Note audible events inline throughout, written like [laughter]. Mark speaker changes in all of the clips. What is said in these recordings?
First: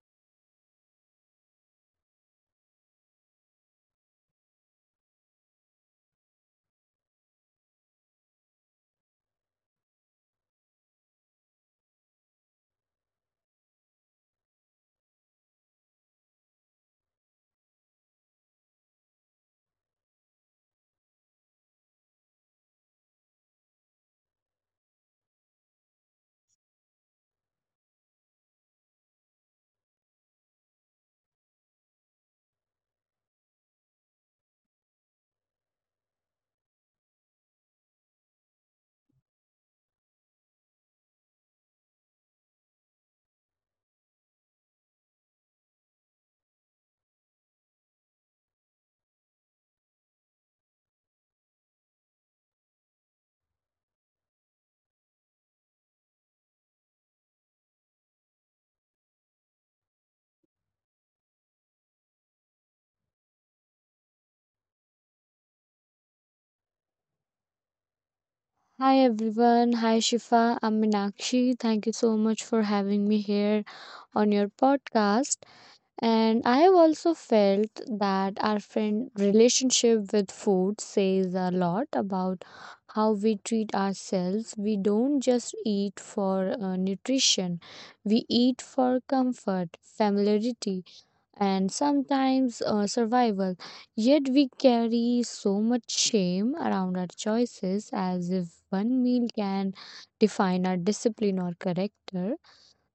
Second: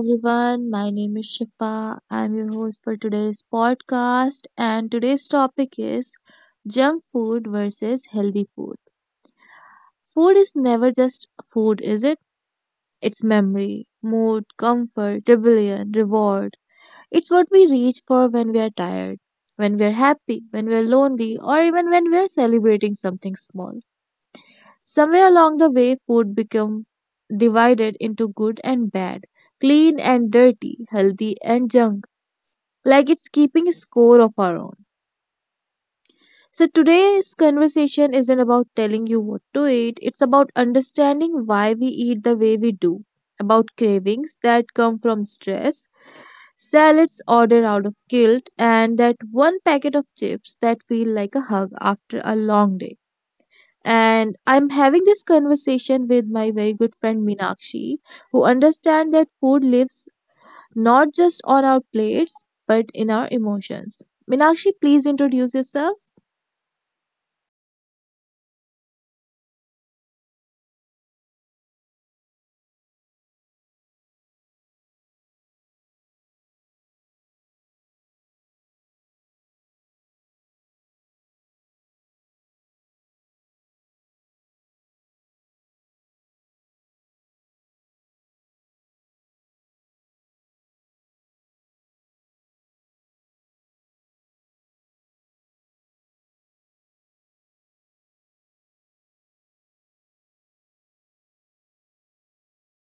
Speaker 1: everyone, my name is Shifa. I'm your host for today's podcast, and today's topic is junk food versus healthy food. Food is never just food, is it? It's memory, mood, comfort, rebellion, reward. It's what we reach for when we are tired, when we are happy, when we are lonely, or even when we are celebrating something small. Somewhere along the way, food become divided into good and bad, clean and dirty, healthy and junk like it's keeping a score of our own. So today's conversation isn't about telling you what to eat, it's about understanding why we eat the way we do, about cravings that come from stress, salads ordered out of guilt, and that one packet of chips that feel like a hug after a long day. And I'm having this conversation with my very good friend Meenakshi, who understands that food lives not just on our plates, but in our emotions. Minakshi, please introduce yourself.
Speaker 2: Hi everyone. Hi Shifa. I'm Meenakshi. Thank you so much for having me here on your podcast. And I have also felt that our friend relationship with food says a lot about how we treat ourselves. We don't just eat for nutrition. We eat for comfort, familiarity, and sometimes survival. Yet we carry so much shame around our choices as if one meal can define our discipline or character.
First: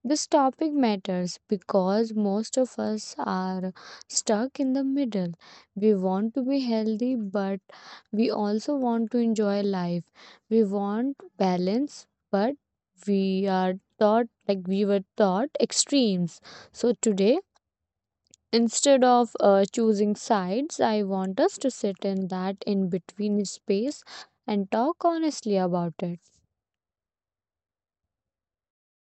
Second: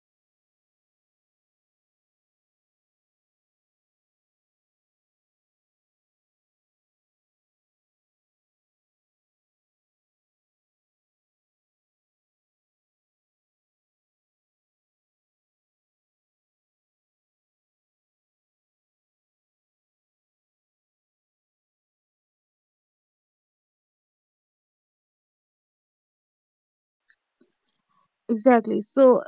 Speaker 2: This topic matters because most of us are stuck in the middle. We want to be healthy, but we also want to enjoy life. We want balance, but we are taught like we were taught extremes. So today, instead of choosing sides, I want us to sit in that in between space and talk honestly about it.
Speaker 1: Exactly. So,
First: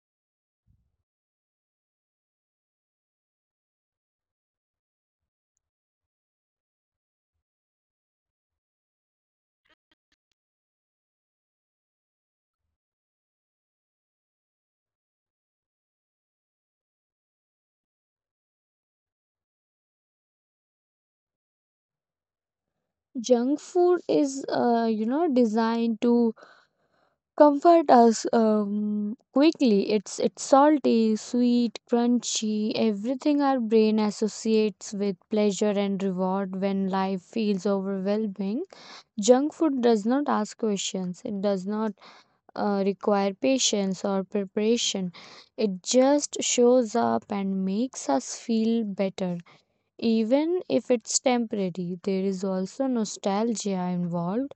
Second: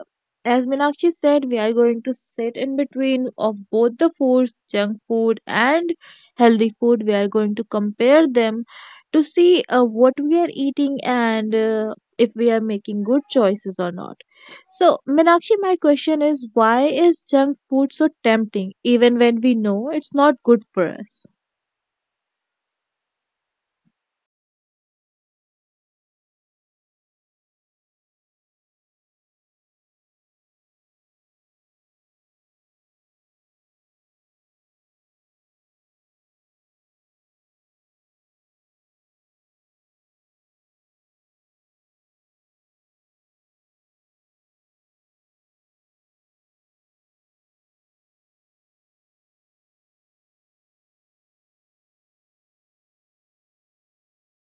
Speaker 1: as Minakshi said, we are going to sit in between of both the foods, junk food and healthy food. We are going to compare them to see what we are eating and if we are making good choices or not. So, Minakshi, my question is why is junk food so tempting even when we know it's not good for us?
Speaker 2: Junk food is, designed to comfort us quickly. It's salty, sweet, crunchy, everything our brain associates with pleasure and reward when life feels overwhelming. Junk food does not ask questions. It does not require patience or preparation. It just shows up and makes us feel better. Even if it's temporary, there is also nostalgia involved.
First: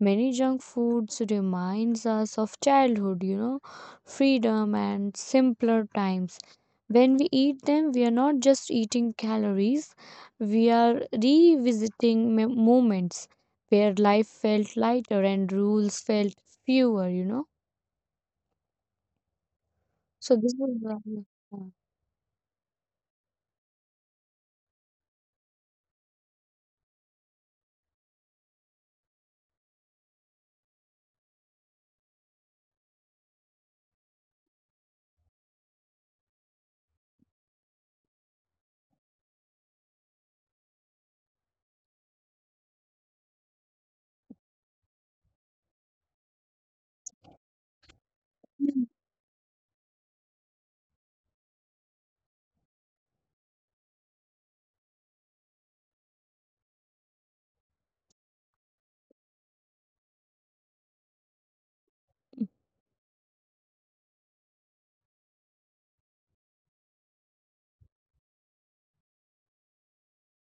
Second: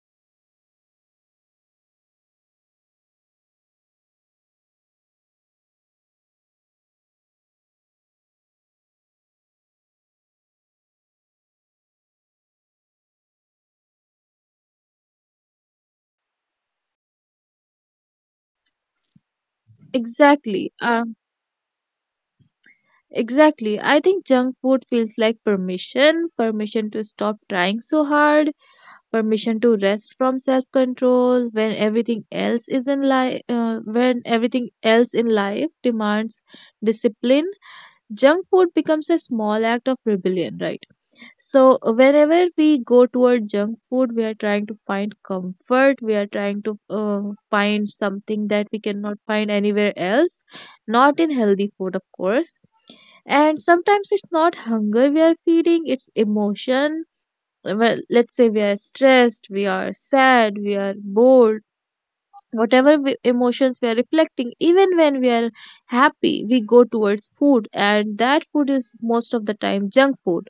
Speaker 2: Many junk foods reminds us of childhood, you know, freedom and simpler times. When we eat them, we are not just eating calories, we are revisiting moments where life felt lighter and rules felt fewer. So this
Speaker 1: Exactly.
Speaker 2: is yeah. yeah.
Speaker 1: Exactly. I think junk food feels like permission to stop trying so hard, permission to rest from self control when everything else is in life, when everything else in life demands discipline. Junk food becomes a small act of rebellion, right? So, whenever we go toward junk food, we are trying to find comfort, we are trying to find something that we
Speaker 2: Mm,
Speaker 1: cannot find anywhere else, not in healthy food, of course. And sometimes it's not hunger we are feeding, it's emotion. Well, let's say we are stressed, we are sad, we are bored,
Speaker 2: mm.
Speaker 1: whatever emotions we are reflecting. Even when we are happy we go towards food, and that food is most of the time junk food.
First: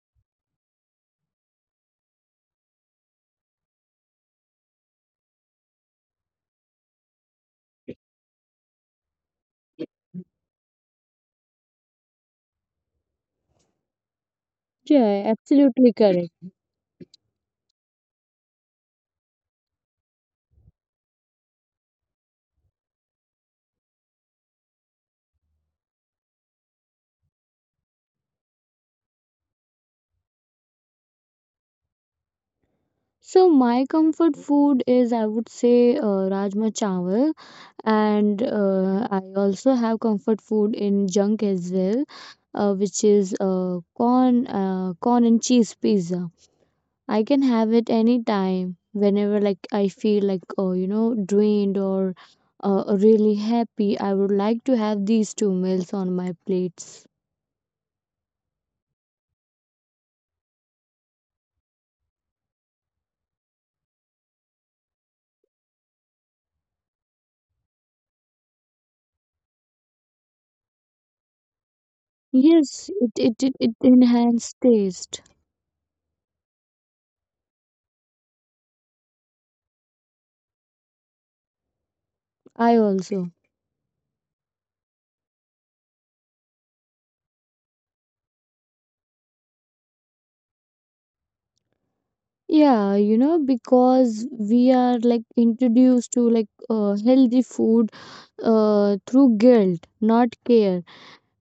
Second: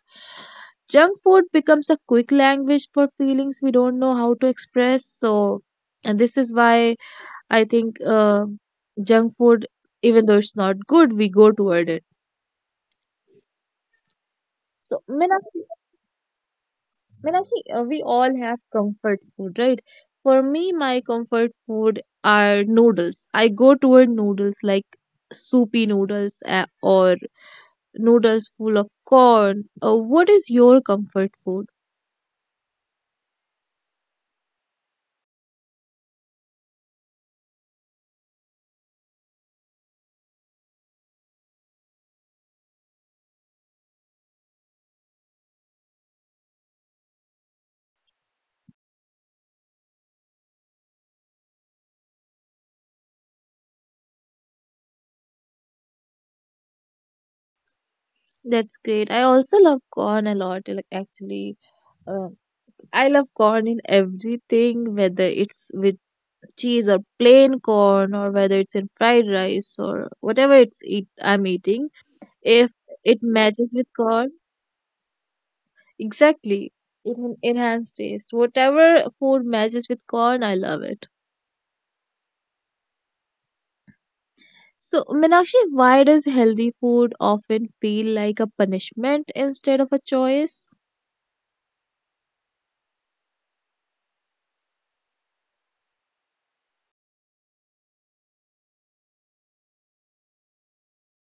Speaker 1: Junk food becomes a quick language for feelings we don't know how to express. So and this is why I think junk food, even though it's not good, we go toward it. so
Speaker 2: Yeah,
Speaker 1: Meena,
Speaker 2: absolutely correct.
Speaker 1: Meenakshi, we all have comfort food, right? For me, my comfort food are noodles. I go toward noodles like soupy noodles or noodles full of corn. What is your comfort food?
Speaker 2: So my comfort food is, I would say, rajma chawal, and I also have comfort food in junk as well, which is corn, corn and cheese pizza. I can have it anytime whenever like I feel like oh you know drained or really happy. I would like to have these two meals on my plates.
Speaker 1: That's great. I also love corn a lot. Like actually, uh, I love corn in everything, whether it's with cheese or plain corn, or whether it's in fried rice or whatever it's eat I'm eating. If
Speaker 2: Yes, it
Speaker 1: it
Speaker 2: it it,
Speaker 1: matches
Speaker 2: it
Speaker 1: with corn.
Speaker 2: enhanced taste.
Speaker 1: Exactly. It en- enhanced taste. Whatever food matches with corn, I love it.
Speaker 2: I also.
Speaker 1: So, Meenakshi, why does healthy food often feel like a punishment instead of a choice?
Speaker 2: Yeah, you know, because we are like introduced to like healthy food through guilt, not care.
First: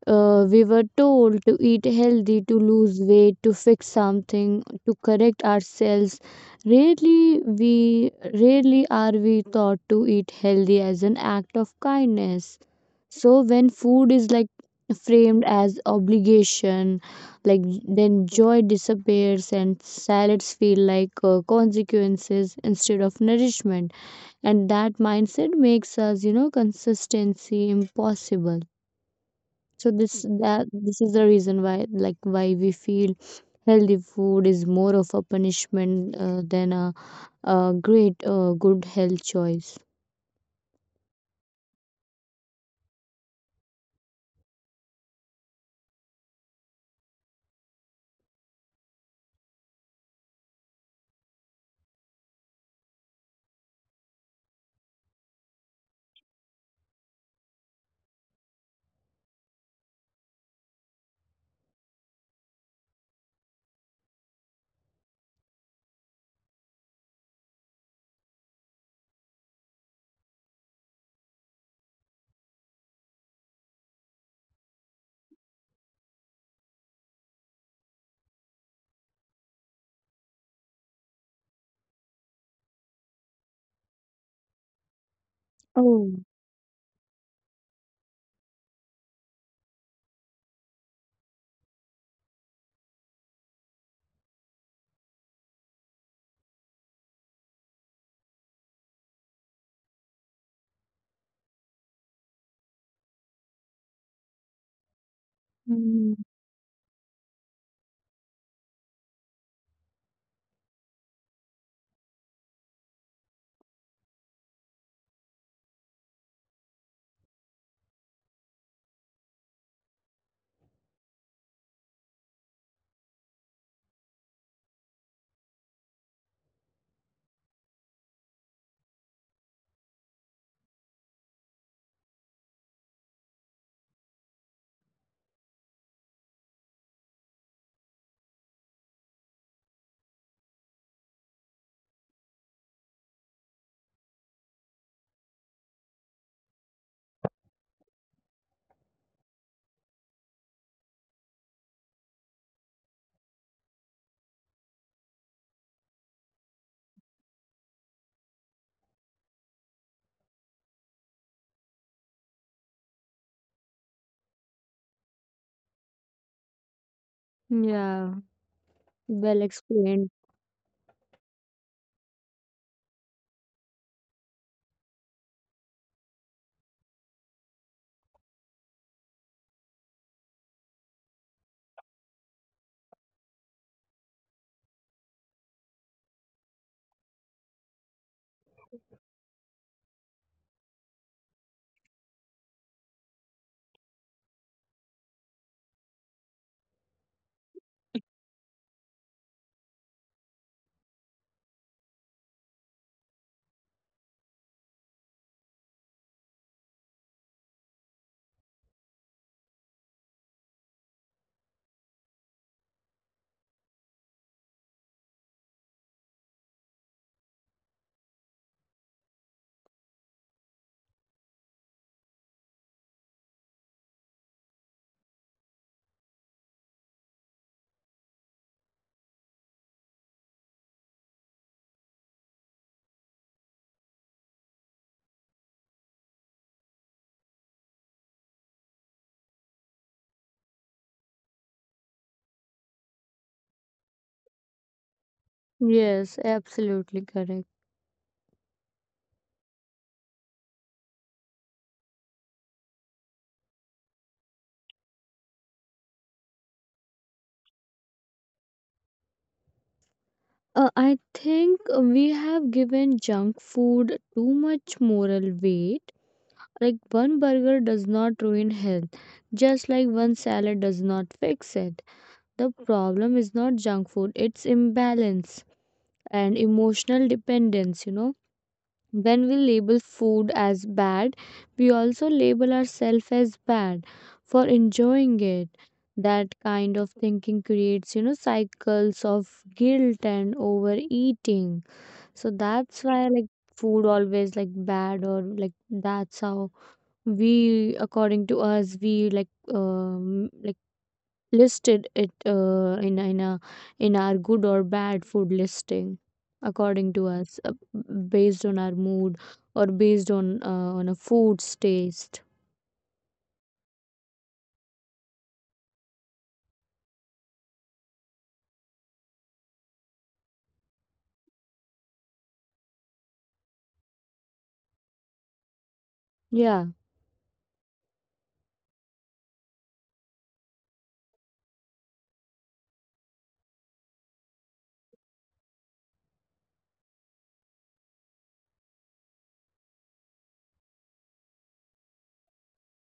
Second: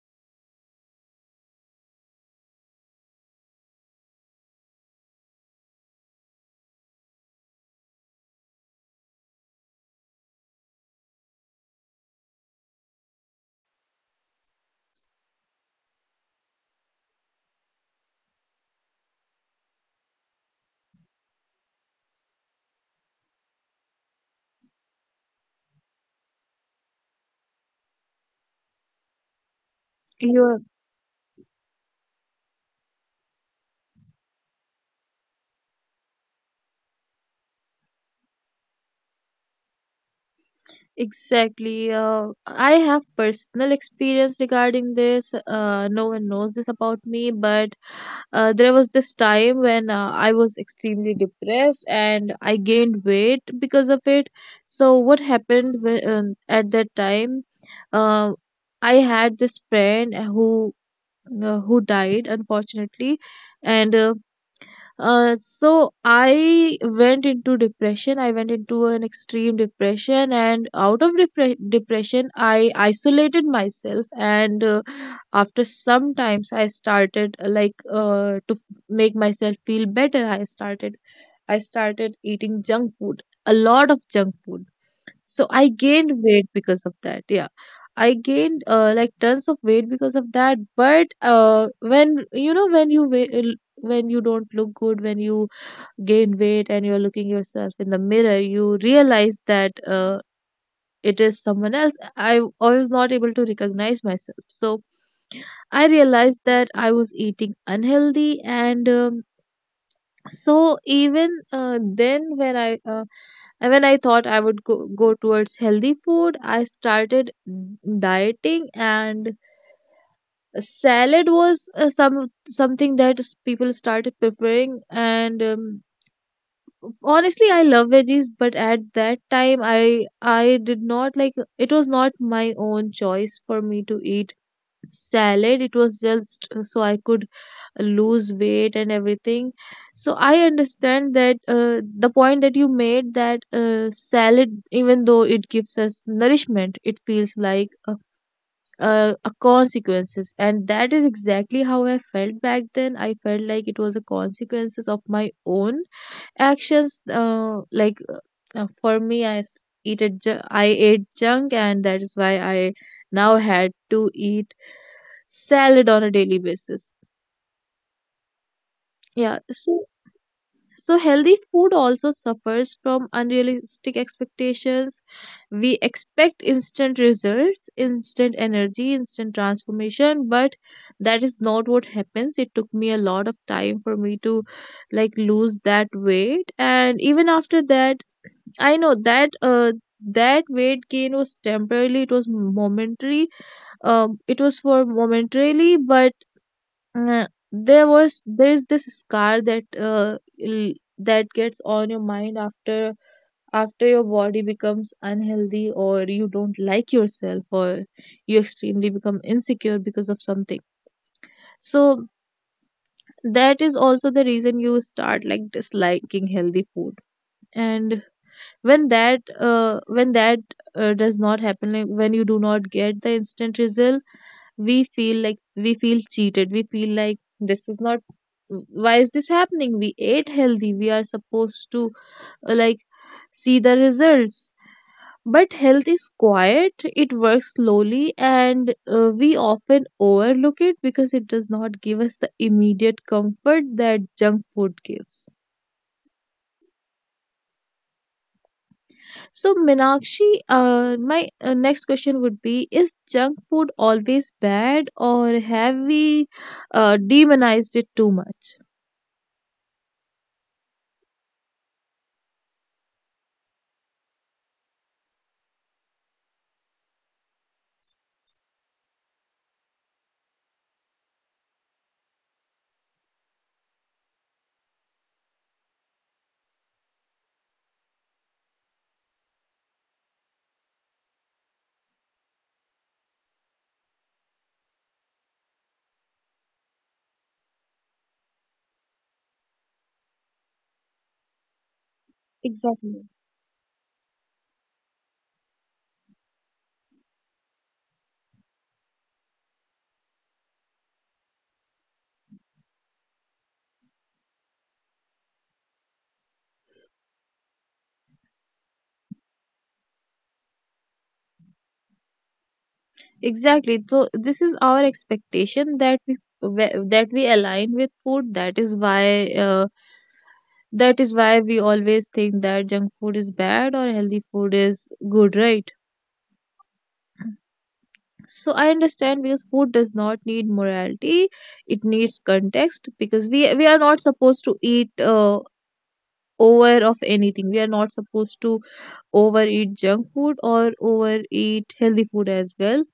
Speaker 2: We were told to eat healthy, to lose weight, to fix something, to correct ourselves. Rarely we Rarely are we taught to eat healthy as an act of kindness. So when food is like framed as obligation, like then joy disappears and salads feel like consequences instead of nourishment. And that mindset makes us, you know, consistency impossible. So
Speaker 1: You're
Speaker 2: this is the reason why, like why we feel healthy food is more of a punishment than a great good health choice.
Speaker 1: exactly. I have personal experience regarding this. No one knows this about me, but there was this time when I was extremely depressed and I gained weight because of it. So what happened whe- at that time? Uh, I had this friend who died, unfortunately, and so I went into depression. I went into an extreme depression, and out of depre- depression, I isolated myself. And after some times, I started like to f- make myself feel better. I started eating junk food, a lot of junk food. So I
Speaker 2: Oh,
Speaker 1: gained weight because of that. Yeah. I gained like tons of weight because of that, but when you know when you wa- when you don't look good, when you gain weight and you're looking yourself in the mirror, you realize that it is someone else. I was not able to recognize myself. So I
Speaker 2: mm,
Speaker 1: realized that I was eating unhealthy, and so even then when I and when I thought I would go towards healthy food, I started dieting, and salad was something that people started preferring. And honestly I love veggies, but at that time I did not like, it was not my own choice for me to eat salad. It was just so I could lose weight and everything. So I understand that the point that you made that salad even though it gives us nourishment, it feels like a, a consequences, and that is exactly how I felt back then. I felt like it was a consequences of my own actions. Uh, like for me, I s- eat a ju- I ate junk, and that is why I now had to eat salad on a daily basis.
Speaker 2: yeah.
Speaker 1: Yeah,
Speaker 2: Well
Speaker 1: so
Speaker 2: explained.
Speaker 1: healthy food also suffers from unrealistic expectations. We expect instant results, instant energy, instant transformation, but that is not what happens. It took me a lot of time for me to like lose that weight, and even after that, I know that that weight gain was temporarily. It was momentary. It was for momentarily, but uh, there is this scar that l- that gets on your mind after your body becomes unhealthy or you don't like yourself or you extremely become insecure because of something. So that is also the reason you start like disliking healthy food. And when that does not happen, like when you do not get the instant result, we feel cheated, we feel like this is not, why is this happening, we ate healthy, we are supposed to like see the results. But health is quiet, it works slowly, and we often overlook it because it does not give us the immediate comfort that junk food gives.
Speaker 2: Yes, absolutely correct.
Speaker 1: So, Meenakshi, my next question would be, is junk food always bad, or have we demonized it too much?
Speaker 2: I think we have given junk food too much moral weight. Like one burger does not ruin health, just like one salad does not fix it. The problem is not junk food, it's imbalance and emotional dependence, you know. When we label food as bad, we also label ourselves as bad for enjoying it. That kind of thinking creates, you know, cycles of guilt and overeating. So that's why,
Speaker 1: Exactly.
Speaker 2: like, food always like bad or like that's how we according to us we like um like listed it in a in our good or bad food listing according to us based on our mood or based on a food's taste.
Speaker 1: Exactly. So, this is our expectation that that we align with food. That is why we always think that junk food is bad or healthy food is good, right?
Speaker 2: Yeah,
Speaker 1: So I understand, because food does not need morality, it needs context. Because we are not supposed to eat over of anything. We are not supposed to overeat junk food or overeat healthy food as well.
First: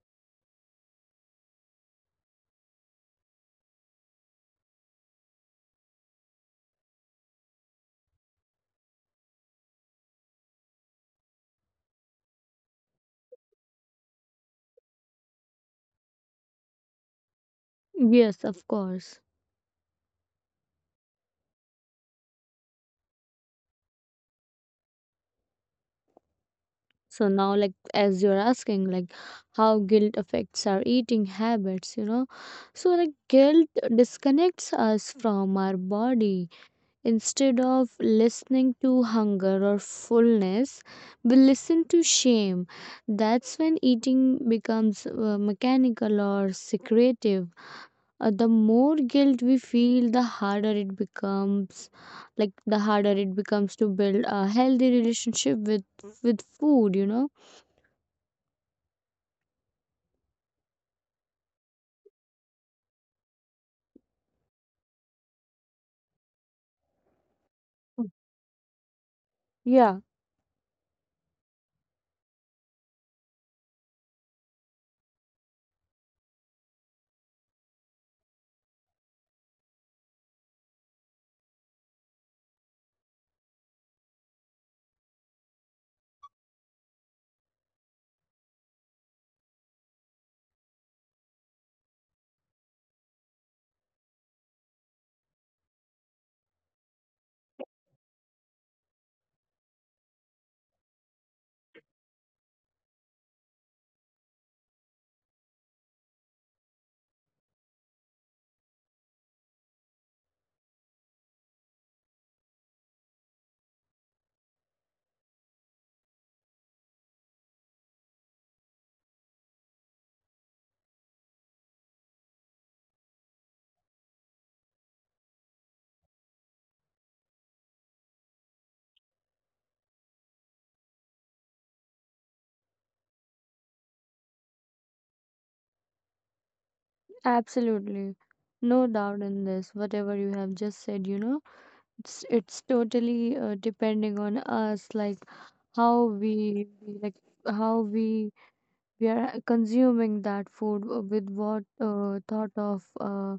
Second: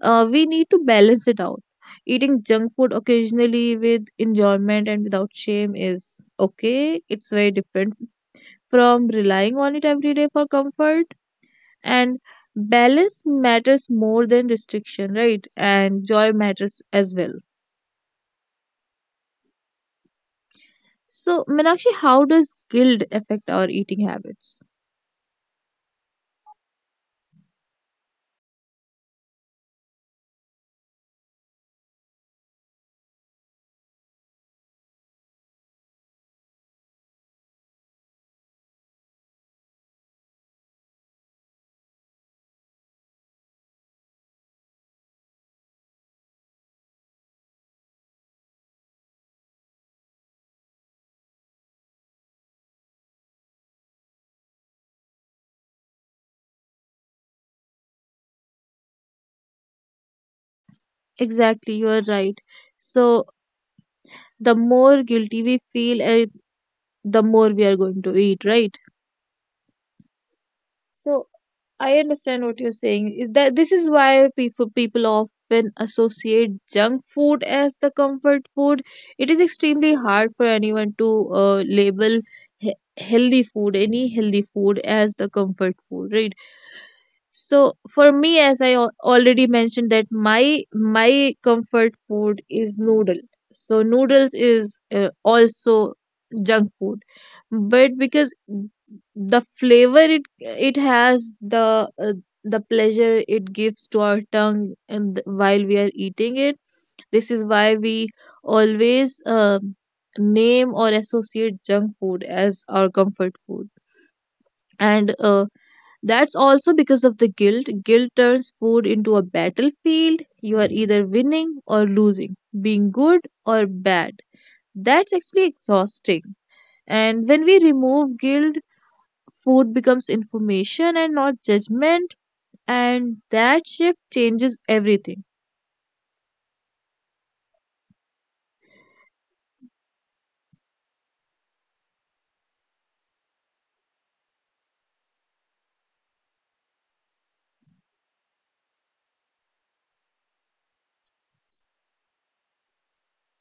Speaker 1: We need to balance it out. Eating junk food occasionally with enjoyment and without shame is okay. It's very different from relying on it every day for comfort. And balance matters more than restriction, right? And joy matters as well.
Speaker 2: yes of course.
Speaker 1: So, Meenakshi, how does guilt affect our eating habits?
Speaker 2: So now like as you're asking like how guilt affects our eating habits, you know, so like guilt disconnects us from our body. Instead of listening to hunger or fullness, we listen to shame. That's when eating becomes mechanical or secretive. The more guilt we feel, the harder it becomes. Like the harder it becomes to build a healthy relationship with food. You know.
Speaker 1: Exactly, you are right. So, the more guilty we feel, the more we are going to eat, right?
Speaker 2: Yeah,
Speaker 1: So I understand what you're saying. Is that this is why people often associate junk food as the comfort food. It is extremely hard for anyone to label he- healthy food, any healthy food, as the comfort food, right? So for me, as I al- already mentioned, that my comfort food is noodle. So noodles is also junk food, but because the flavor it has, the pleasure it gives to our tongue, and while we are eating it, this is why we always name or associate junk food as our comfort food. And that's also because of the guilt. Guilt turns food into a battlefield. You are either winning or losing, being good or bad. That's actually exhausting. And when we remove guilt, food becomes information and not judgment, and that shift changes everything.
Speaker 2: absolutely. No doubt in this. Whatever you have just said, you know, it's totally depending on us. Like how we, we like how we are consuming that food with what thought of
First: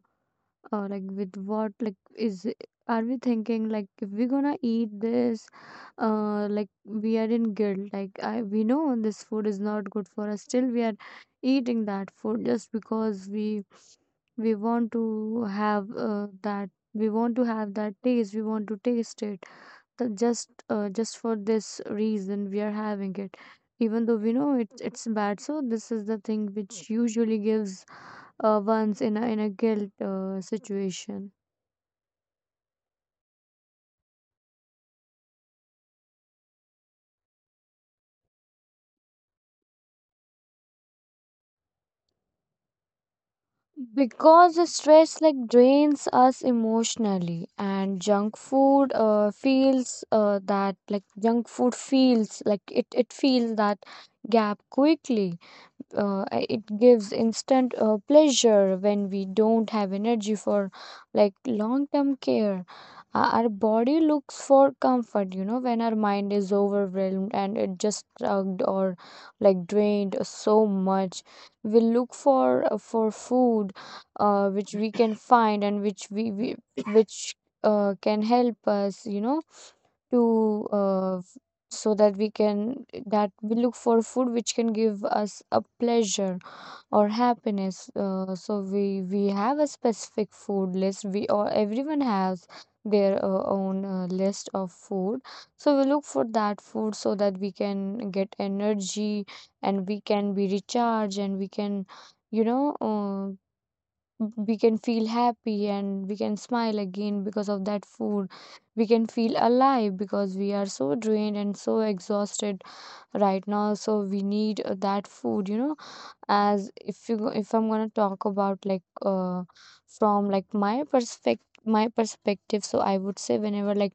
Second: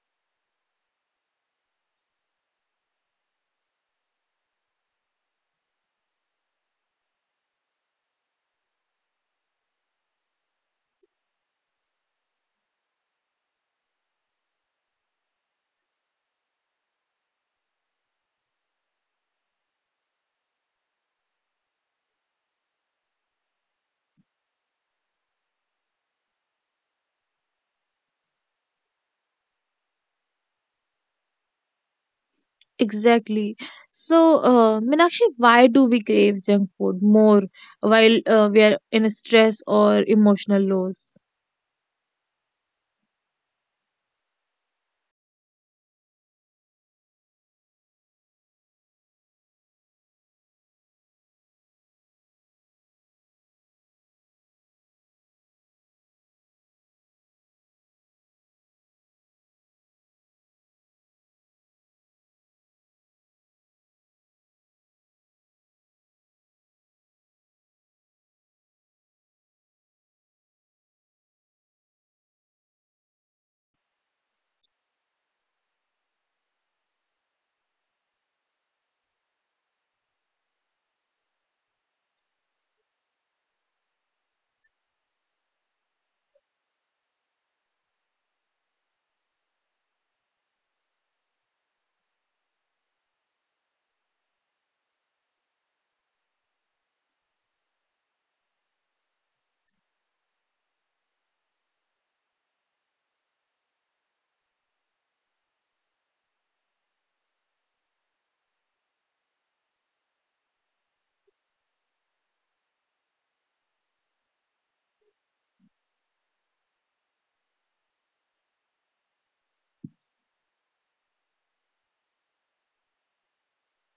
Speaker 2: like with what like is it- are we thinking like if we're gonna eat this like we are in guilt like I we know this food is not good for us still we are eating that food just because we want to have that we want to have that taste we want to taste it the just for this reason we are having it even though we know it's bad. So this is the thing which usually gives ones in a guilt situation.
Speaker 1: Exactly. So, Meenakshi, why do we crave junk food more while we are in a stress or emotional lows?
Speaker 2: Because the stress like drains us emotionally, and junk food feels that like junk food feels like it feels that gap quickly. It gives instant pleasure when we don't have energy for like long term care. Our body looks for comfort, you know, when our mind is overwhelmed and it just drugged or like drained so much. We look for food which we can find and which we which can help us, you know, to so that we can that we look for food which can give us a pleasure or happiness. So we have a specific food list we or everyone has their own list of food. So we look for that food so that we can get energy and we can be recharged and we can, you know uh, we can feel happy and we can smile again because of that food. We can feel alive because we are so drained and so exhausted right now. So we need that food, you know. As if you go- If I'm going to talk about like from like my perspective, so I would say, whenever like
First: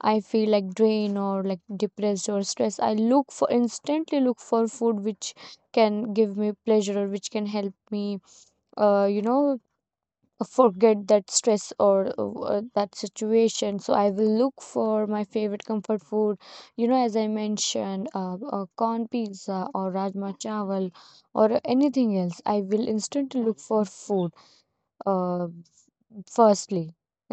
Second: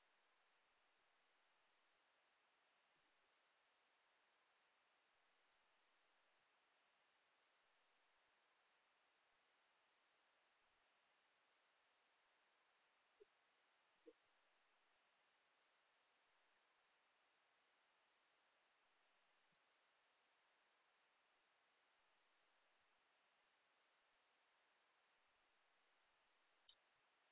Speaker 2: I feel like drained or like depressed or stressed, I look for instantly look for food which can give me pleasure or which can help me, you know, forget that stress or that situation. So I will look for my favorite comfort food, you know, as I mentioned, corn pizza or rajma chawal or anything else. I will instantly look for food, uh, firstly,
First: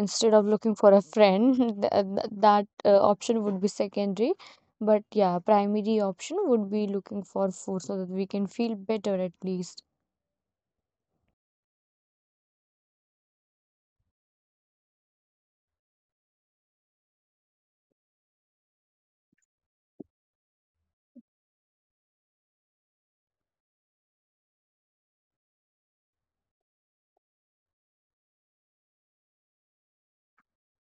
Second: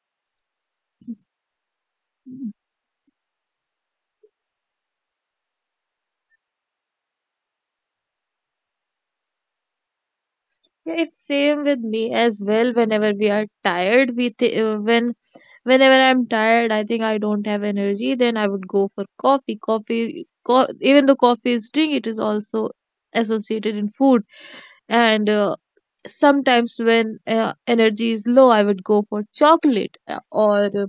Speaker 2: instead of looking for a friend. [laughs] That option would be secondary, but yeah, primary option would be looking for food so that we can feel better at least.
Speaker 1: Yeah, it's same with me as well. Whenever we are tired, we th- whenever I'm tired, I think I don't have energy. Then I would go for coffee. Coffee, co- even though coffee is drink, it is also associated in food. And sometimes when energy is low, I would go for chocolate or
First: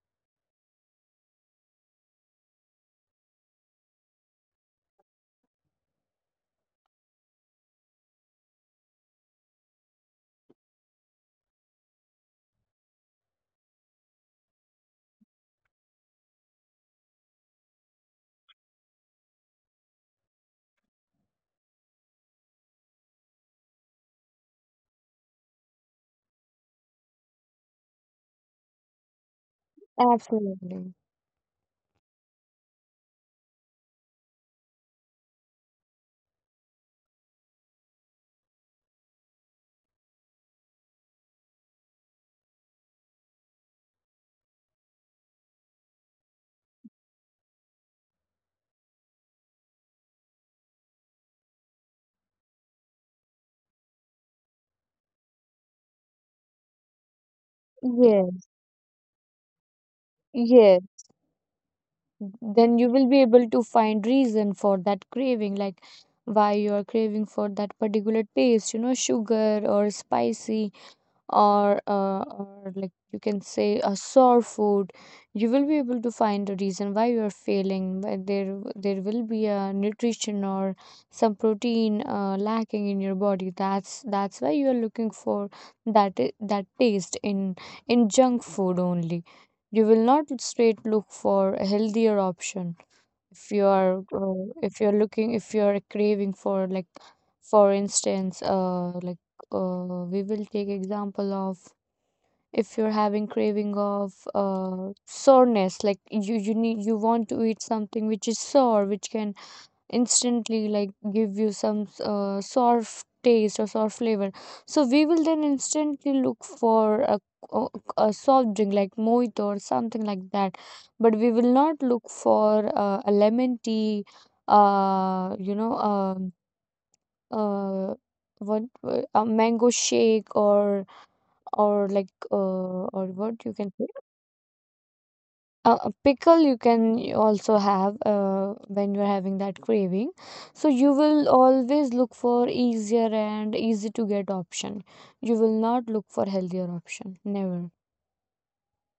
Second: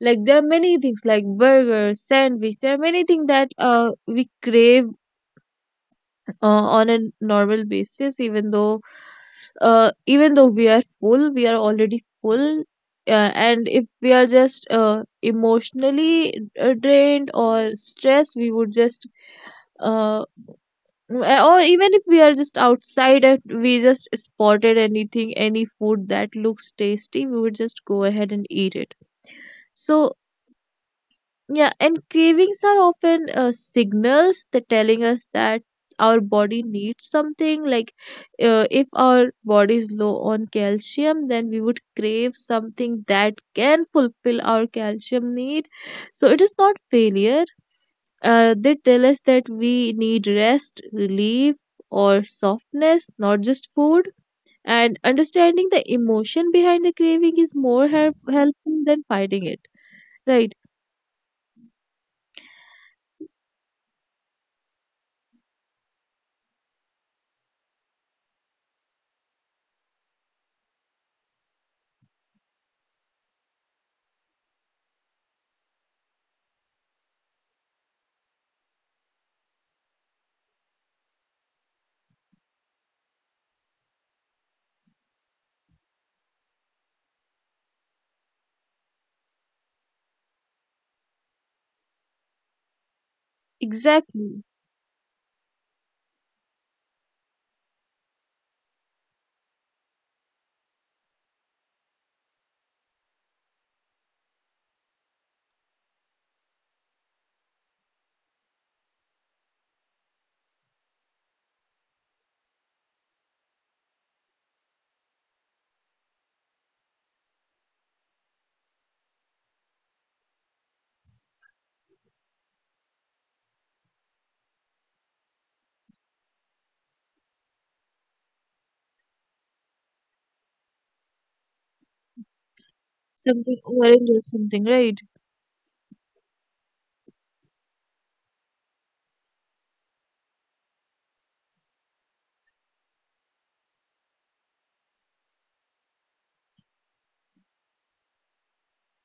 Speaker 1: like there are many things like burgers, sandwich. There are many things that we crave on a normal basis, even though we are full, we are already full and if we are just emotionally drained or stressed, we would just uh, or even if we are just outside and we just spotted anything, any food that looks tasty, we would just go ahead and eat it. So
Speaker 2: Absolutely.
Speaker 1: yeah, and cravings are often signals that telling us that our body needs something. Like, if our body is low on calcium, then we would crave something that can fulfill our calcium need. So it is not failure. They tell us that we need rest, relief, or softness, not just food. And understanding the emotion behind the craving is
Speaker 2: Yes,
Speaker 1: helpful than fighting it. Right?
Speaker 2: yes. Then you will be able to find reason for that craving, like why you are craving for that particular taste, you know, sugar or spicy, or like you can say a sore food. You will be able to find a reason why you are failing, why there will be a nutrition or some protein lacking in your body. That's why you are looking for that taste in junk food only. You will not straight look for a healthier option if you are
Speaker 1: Exactly.
Speaker 2: if you're looking if you're craving for like, for instance, we will take example of, if you're having craving of soreness, like you need you want to eat something which is sore which can instantly like give you some soft taste or soft flavor. So we will then instantly look for co- a soft drink like mojito or something like that, but we will not look for a lemon tea, uh you know um uh what, a mango shake or like or what you
Speaker 1: Something
Speaker 2: can say,
Speaker 1: orange or something, right?
Speaker 2: a pickle. You can also have, when you're having that craving. So you will always look for easier and easy to get option. You will not look for healthier option never.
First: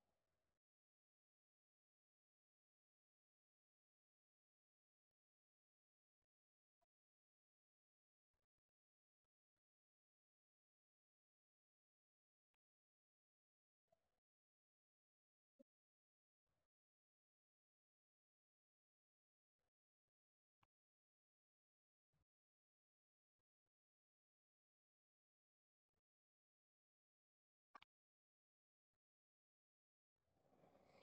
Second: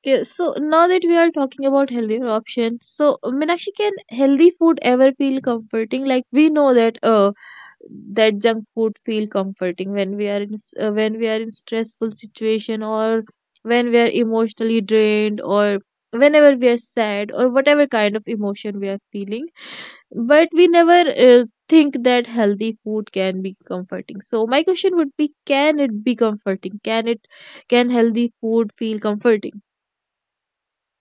Speaker 1: Yeah, so now that we are talking about healthier options, so Meenakshi, can healthy food ever feel comforting? Like we know that that junk food feel comforting when we are when we are in stressful situation, or when we are emotionally drained, or whenever we are sad, or whatever kind of emotion we are feeling, but we never think that healthy food can be comforting. So my question would be, can it be comforting, can it, can healthy food feel comforting?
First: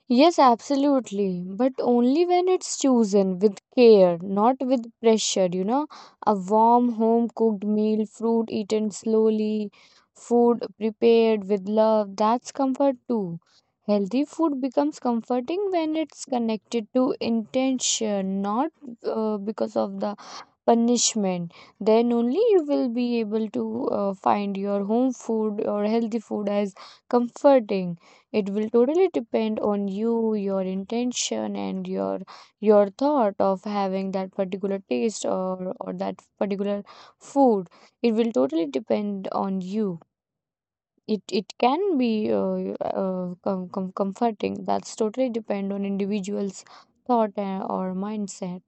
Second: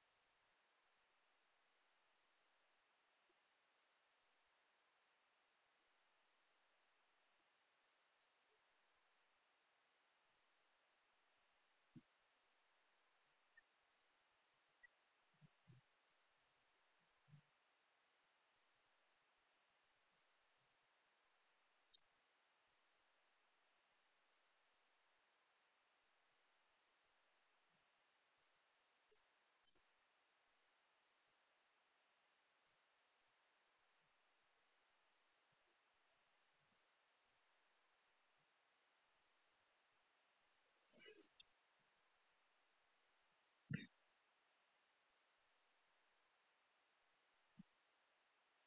Speaker 2: Yes, absolutely, but only when it's chosen with care, not with pressure, you know. A warm, home cooked meal, fruit eaten slowly, food prepared with love, that's comfort too. Healthy food becomes comforting when it's connected to intention, not because of the punishment. Then only you will be able to find your home food or healthy food as comforting. It will totally depend on you, your intention and your thought of having that particular taste or that particular food. It will totally depend on you. It can be comforting. That's totally depend on individuals thought, or mindset.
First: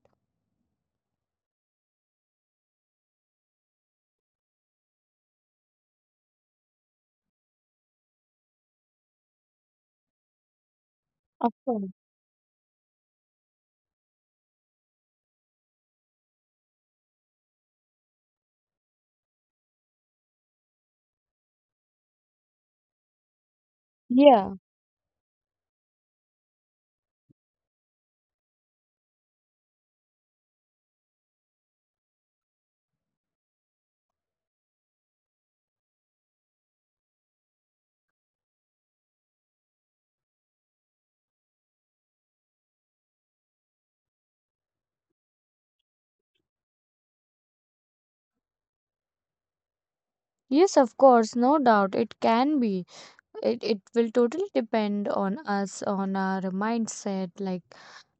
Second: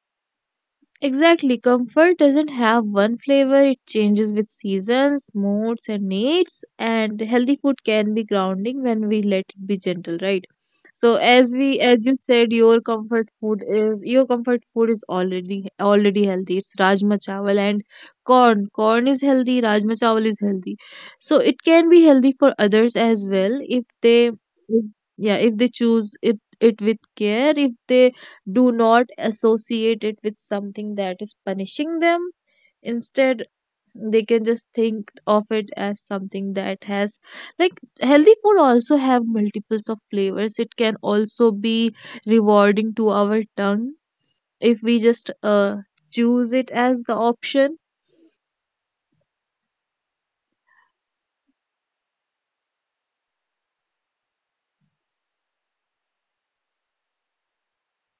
Speaker 1: Exactly, comfort doesn't have one flavor, it changes with seasons, moods, and needs. And healthy food can be grounding when we let it be gentle, right? So
Speaker 2: Of course.
Speaker 1: as you said, your comfort food is, your comfort food is already healthy. It's Rajma Chawal and corn. Corn is healthy, Rajma Chawal is healthy. So it can be healthy for others as well if they,
Speaker 2: Yeah.
Speaker 1: if, yeah, if they choose it with care, if they do not associate it with something that is punishing them. Instead, they can just think of it as something that has, like, healthy food also have multiples of flavors, it can also be rewarding to our tongue if we just choose it as the option.
Speaker 2: Yes, of course, no doubt it can be. It will totally depend on us, on our mindset,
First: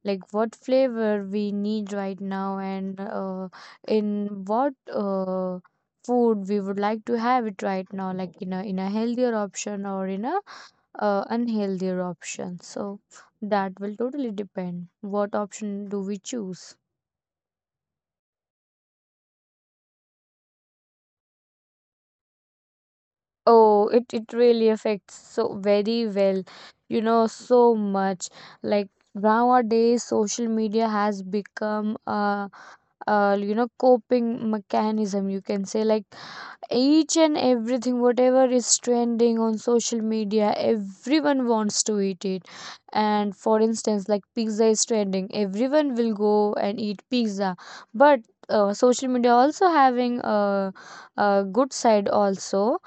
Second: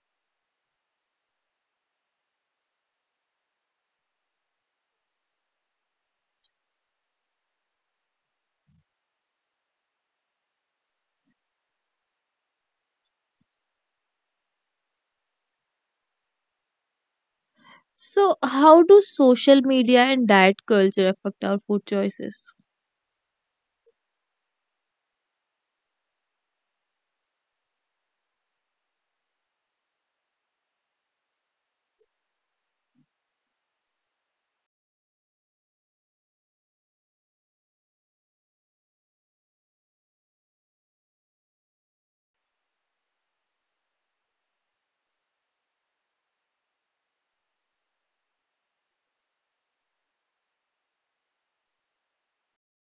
Speaker 2: like what flavor we need right now, and in what food we would like to have it right now, like in a healthier option or in a unhealthier option. So that will totally depend. What option do we choose?
Speaker 1: So how do social media and diet culture affect our food choices?
Speaker 2: Oh, it really affects so very well, you know, so much. Like nowadays, social media has become a you know, coping mechanism, you can say. Like each and everything whatever is trending on social media, everyone wants to eat it. And for instance, like pizza is trending, everyone will go and eat pizza. But social media also having a good side also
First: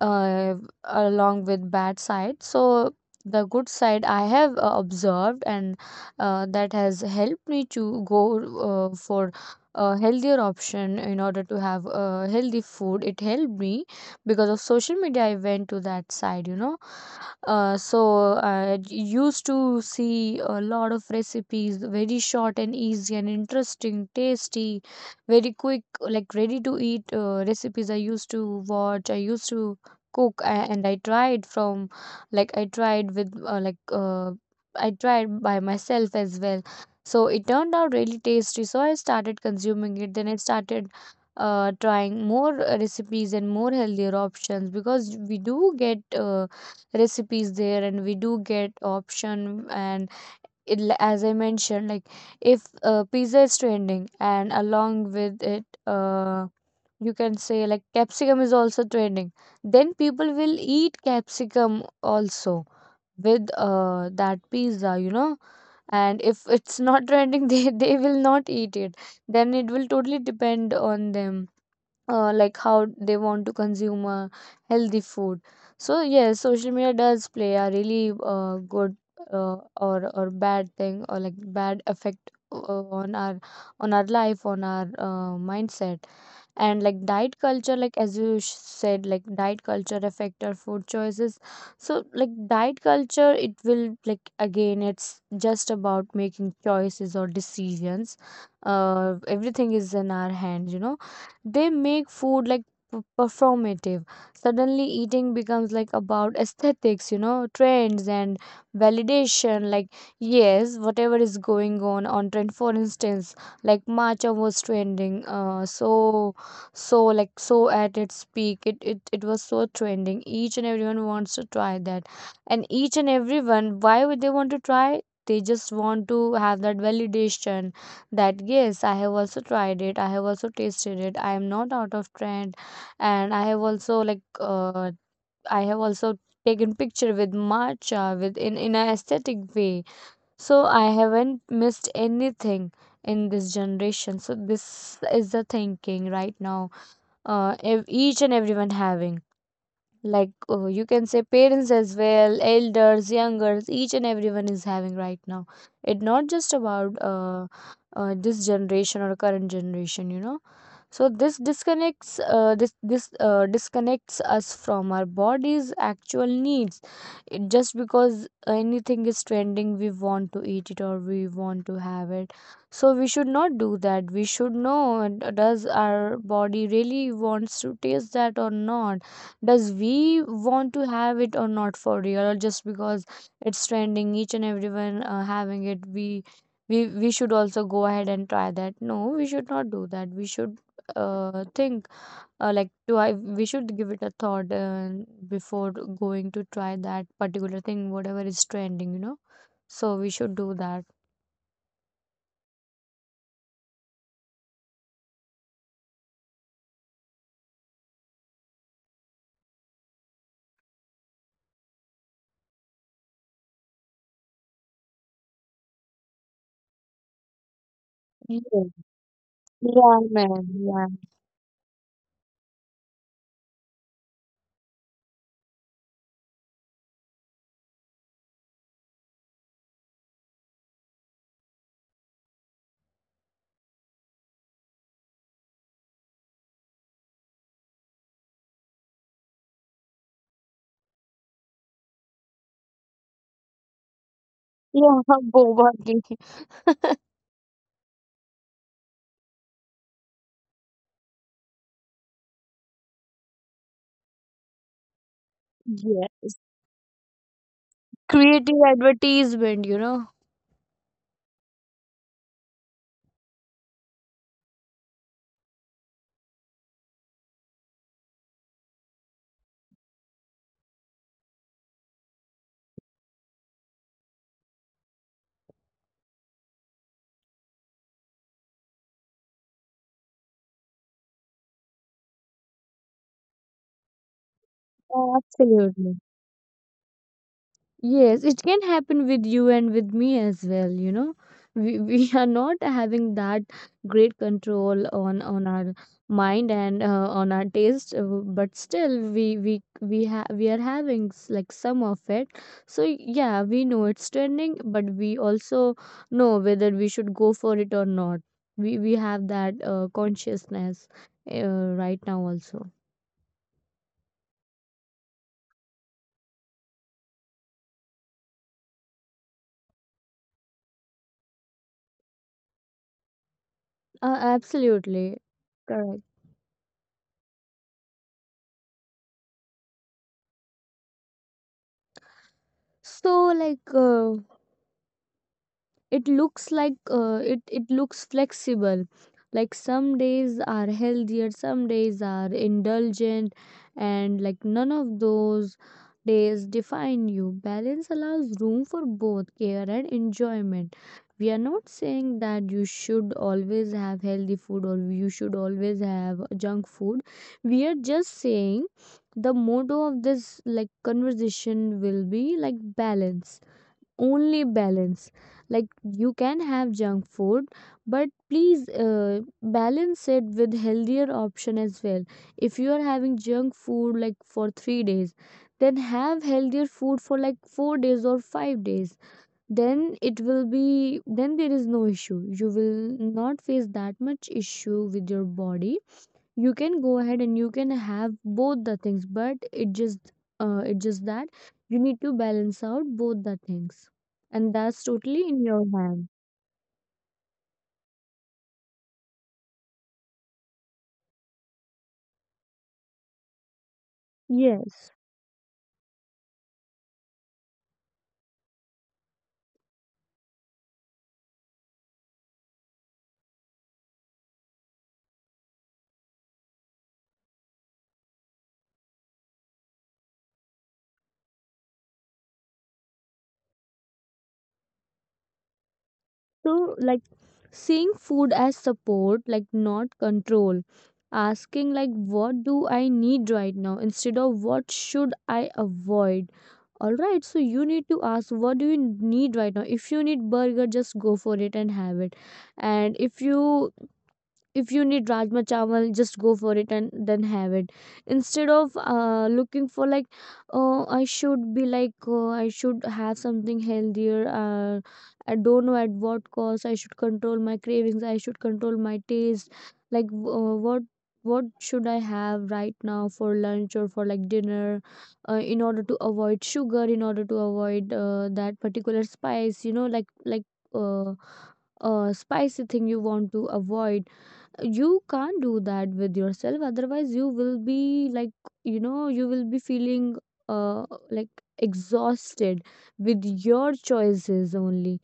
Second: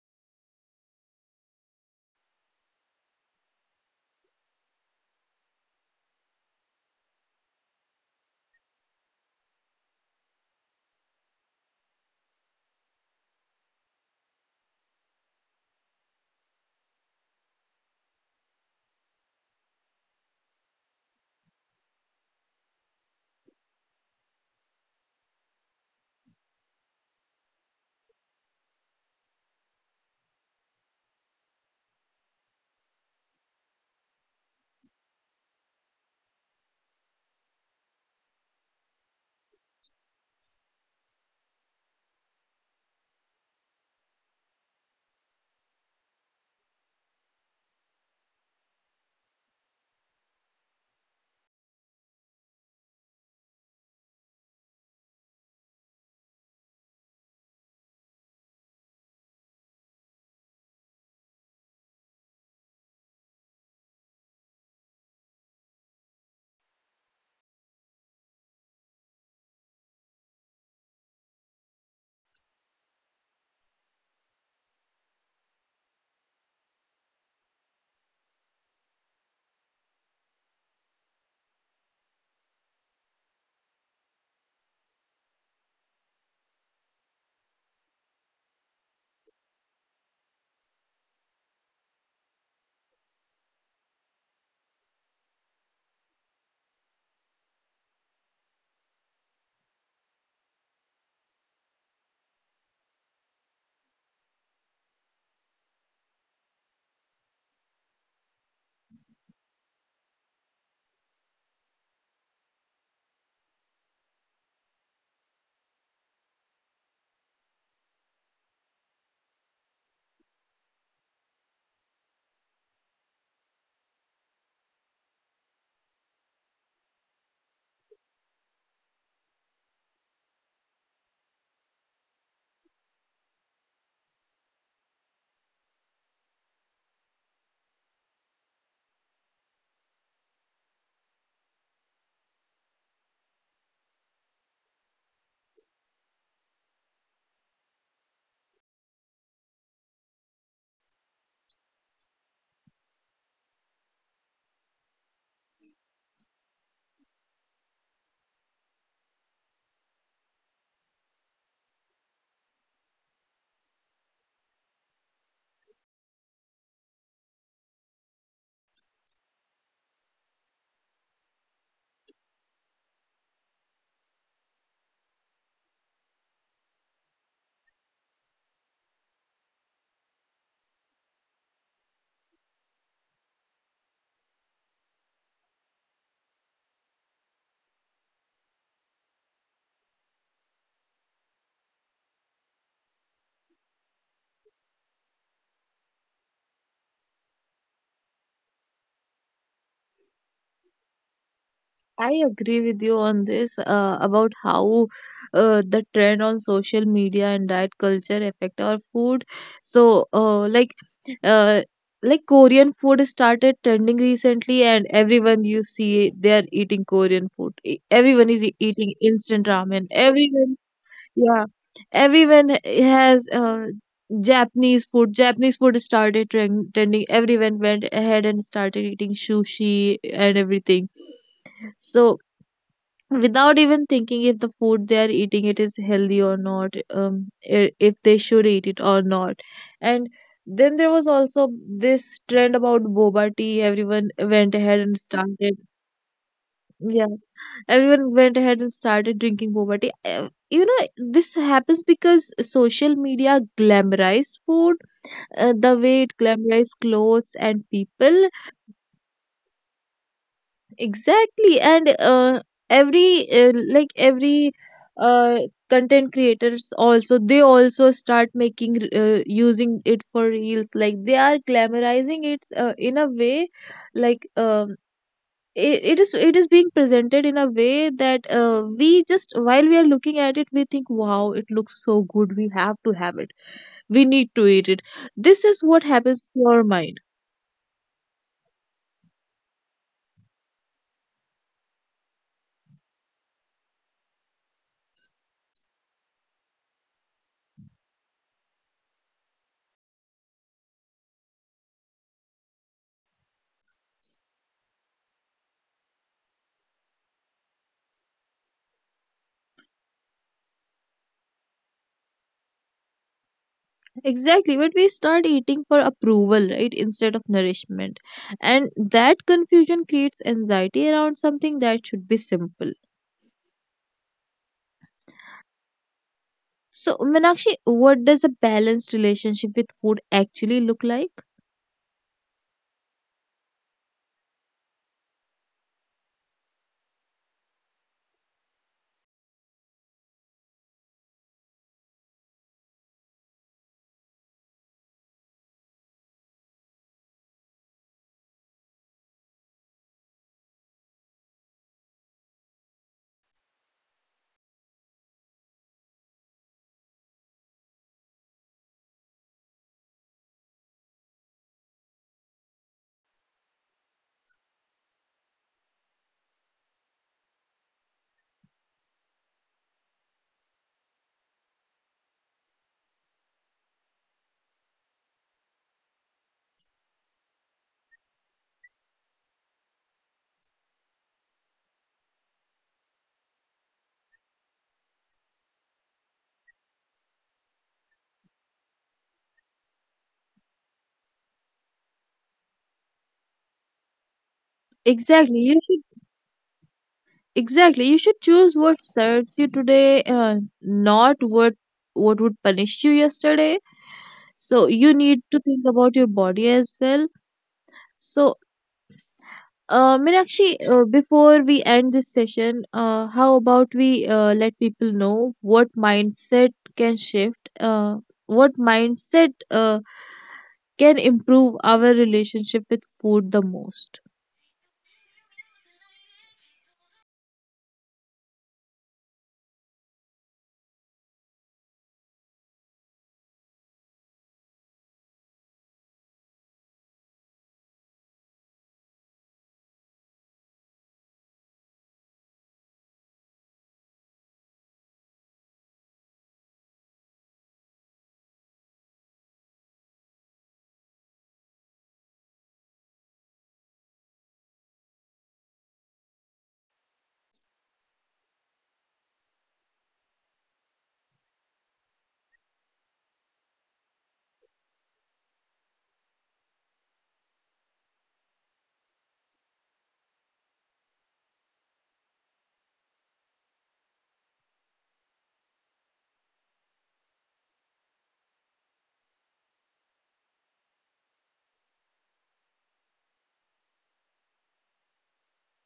Speaker 2: uh, along with bad side. So the good side I have observed, and that has helped me to go for a healthier option. In order to have a healthy food, it helped me, because of social media I went to that side, you know. So used to see a lot of recipes, very short and easy and interesting, tasty, very quick, like ready to eat recipes. I used to watch, I used to cook, and I tried from, like I tried with like I tried by myself as well. So it turned out really tasty. So I started consuming it. Then I started trying more recipes and more healthier options, because we do get. Recipes there, and we do get option. And it, as I mentioned, like if pizza is trending and along with it you can say like capsicum is also trending, then people will eat capsicum also with that pizza, you know. And if it's not trending, [laughs] they will not eat it. Then it will totally depend on them, like how they want to consume healthy food. So yes, social media does play a really good or bad thing, or like bad effect on our on our life, on our mindset. And like diet culture, like as you said, like diet culture affect our food choices. So like diet culture, it will like again, it's just about making choices or decisions. Uh, everything is in our hands, you know. They make food like performative. Suddenly eating becomes like about aesthetics, you know, trends and validation. Like yes, whatever is going on trend. For instance, like matcha was trending, so. So like so at its peak, it was so trending, each and everyone wants to try that. And each and everyone, why would they want to try? They just want to have that validation, that yes, I have also tried it, I have also tasted it, I am not out of trend. And I have also like I have also taken picture with matcha, with in an aesthetic way. So I haven't missed anything in this generation. So this is the thinking right now. Each and everyone having, like you can say, parents as well, elders, youngers, each and everyone is having right now. It not just about this generation or current generation, you know. So this disconnects us from our body's actual needs. It, just because anything is trending, we want to eat it or we want to have it. So we should not do that. We should know does our body really wants to taste that or not, does we want to have it or not for real, or just because it's trending, each and everyone having it, we should also go ahead and try that. No, we should not do that. We should think, like do I, we should give it a thought, before going to try that particular thing, whatever is trending, you know. So we should do that.
Speaker 1: I agree with you on this about how the trend on social media and diet culture affect our food. So, uh, like, Korean food started trending recently, and everyone you see, they are eating Korean food. Everyone
Speaker 2: Yeah,
Speaker 1: is eating instant ramen.
Speaker 2: yeah, man.
Speaker 1: Everyone,
Speaker 2: Yeah,
Speaker 1: yeah, everyone has Japanese food. Japanese food started trending. Everyone went ahead and started eating sushi and everything. So without even thinking if the food they are eating, it is healthy or not. If they should eat it or not. And then there was also this trend about boba tea. Everyone went ahead and
Speaker 2: yeah, [laughs]
Speaker 1: started,
Speaker 2: boba tea.
Speaker 1: yeah,
Speaker 2: [laughs]
Speaker 1: everyone went ahead and started drinking boba tea. You know, this happens because social media glamorized food the way it glamorized
Speaker 2: Yes,
Speaker 1: clothes and people.
Speaker 2: creative advertisement, you know.
Speaker 1: Exactly. And every like, every uh, content creators also, they also start making, using it for reels, like they are glamorizing it in a way, like, it is it is being presented in a way that we just, while we are looking at it, we think, wow, it looks so good, we have to have it, we need to eat it. This is what happens to our
Speaker 2: Absolutely.
Speaker 1: mind.
Speaker 2: Yes, it can happen with you and with me as well, you know. We, [laughs] we are not having that great control on our mind and on our taste, but still we have, we are having like some of it. So yeah, we know it's trending, but we also know whether we should go for it or not. We have that consciousness right now also.
Speaker 1: Exactly, but we start eating for approval, right, instead of nourishment. And that confusion creates anxiety around something that should be simple.
Speaker 2: Absolutely correct.
Speaker 1: So, Meenakshi, what does a balanced relationship with food actually look like?
Speaker 2: So like. It looks like it looks flexible, like some days are healthier, some days are indulgent, and like none of those days define you. Balance allows room for both care and enjoyment. We are not saying that you should always have healthy food or you should always have junk food. We are just saying the motto of this like conversation will be like balance, only balance. Like you can have junk food, but please balance it with healthier option as well. If you are having junk food like for 3 days, then have healthier food for like 4 days or 5 days. Then it will be, then there is no issue, you will not face that much issue with your body. You can go ahead and you can have both the things, but it just that you need to balance out both the things. And
Speaker 1: Exactly,
Speaker 2: that's
Speaker 1: you should,
Speaker 2: totally in your hand.
Speaker 1: exactly, you should choose what serves you today, not what, what would punish you yesterday. So you need to
Speaker 2: Yes.
Speaker 1: think about your body as well. So, Meenakshi, before we end this session, how about we let people know what mindset can shift, what mindset can improve our relationship with food the most?
Speaker 2: So like seeing food as support, like not control, asking like what do I need right now instead of what should I avoid. All right, so you need to ask what do you need right now. If you need burger, just go for it and have it. And if you need rajma chawal, just go for it and then have it, instead of looking for like, oh, I should be like, oh, I should have something healthier. I don't know at what cost, I should control my cravings, I should control my taste. Like uh, what should I have right now for lunch or for like dinner, in order to avoid sugar, in order to avoid that particular spice, you know. Like uh, spicy thing you want to avoid, you can't do that with yourself, otherwise you will be like, you know, you will be feeling uh like exhausted with your choices only.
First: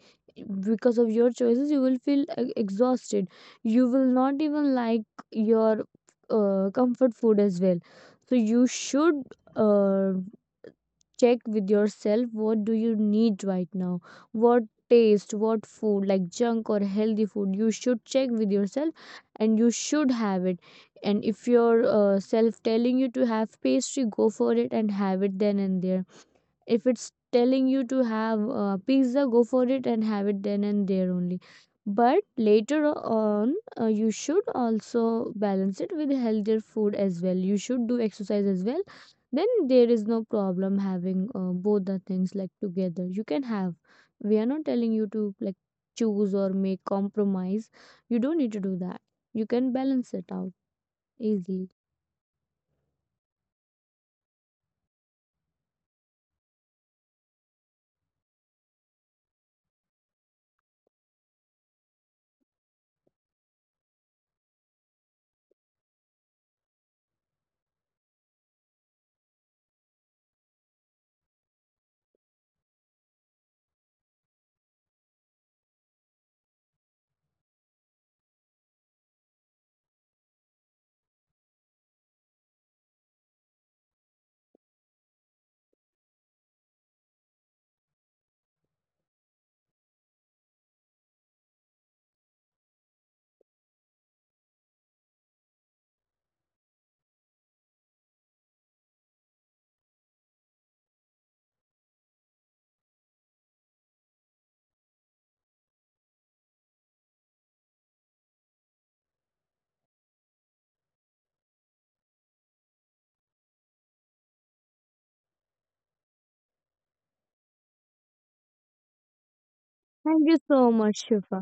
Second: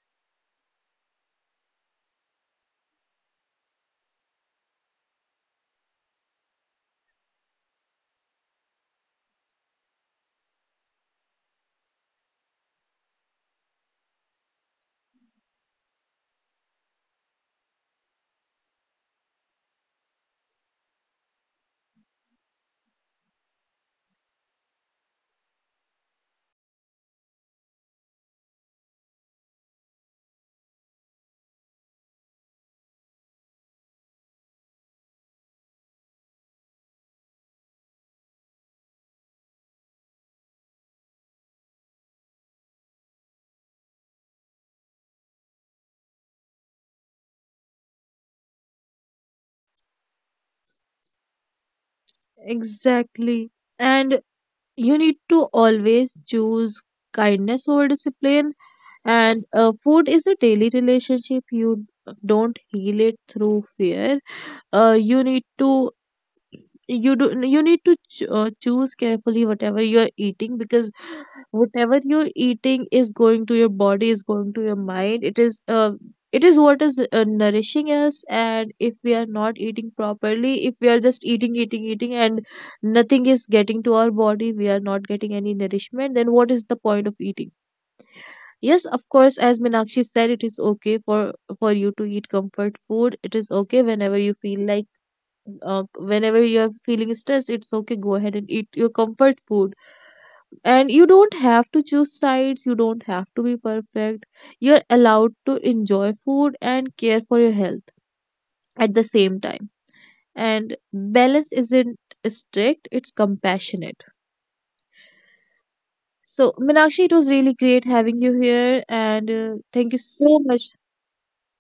Speaker 2: Because of your choices you will feel exhausted. You will not even like your comfort food as well. So you should uh, check with yourself what do you need right now, what taste, what food, like junk or healthy food, you should check with yourself and you should have it. And if your self telling you to have pastry, go for it and have it then and there. If it's telling you to have pizza, go for it and have it then and there only. But later on you should also balance it with healthier food as well, you should do exercise as well. Then there is no problem having both the things, like together you can have. We are not telling you to like choose or make compromise, you don't need to do that, you can balance it out easily.
Speaker 1: Exactly. And you need to always choose kindness over discipline. And food is a daily relationship. You don't heal it through fear. You need to, you need to choose carefully whatever you're eating, because whatever you're eating is going to your body, is going to your mind. It is it is what is nourishing us. And if we are not eating properly, if we are just eating, eating, eating, and nothing is getting to our body, we are not getting any nourishment, then what is the point of eating? Yes, of course, as Minakshi said, it is okay for you to eat comfort food. It is okay, whenever you feel like, whenever you're feeling stressed, it's okay, go ahead and eat your comfort food. And you don't have to choose sides, you don't have to be perfect. You're allowed to enjoy food and care for your health at the same time. And balance isn't strict, it's compassionate. So, Minakshi, it was really great having you here, and thank you so
Speaker 2: Thank you
Speaker 1: much.
Speaker 2: so much, Shifa.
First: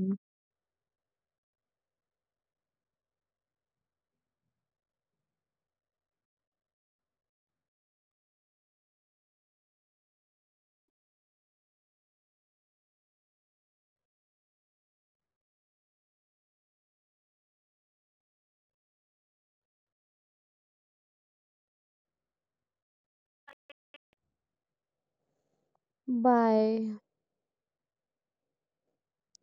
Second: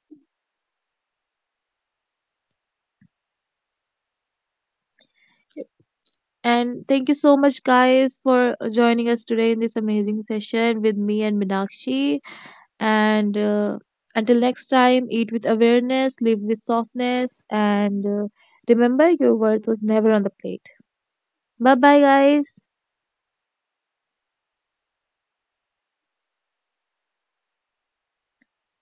Speaker 1: And thank you so much, guys, for joining us today in this amazing session with me and Minakshi. And until next time, eat with awareness, live with softness, and remember your worth was never on the plate. Bye bye, guys.
Speaker 2: Bye.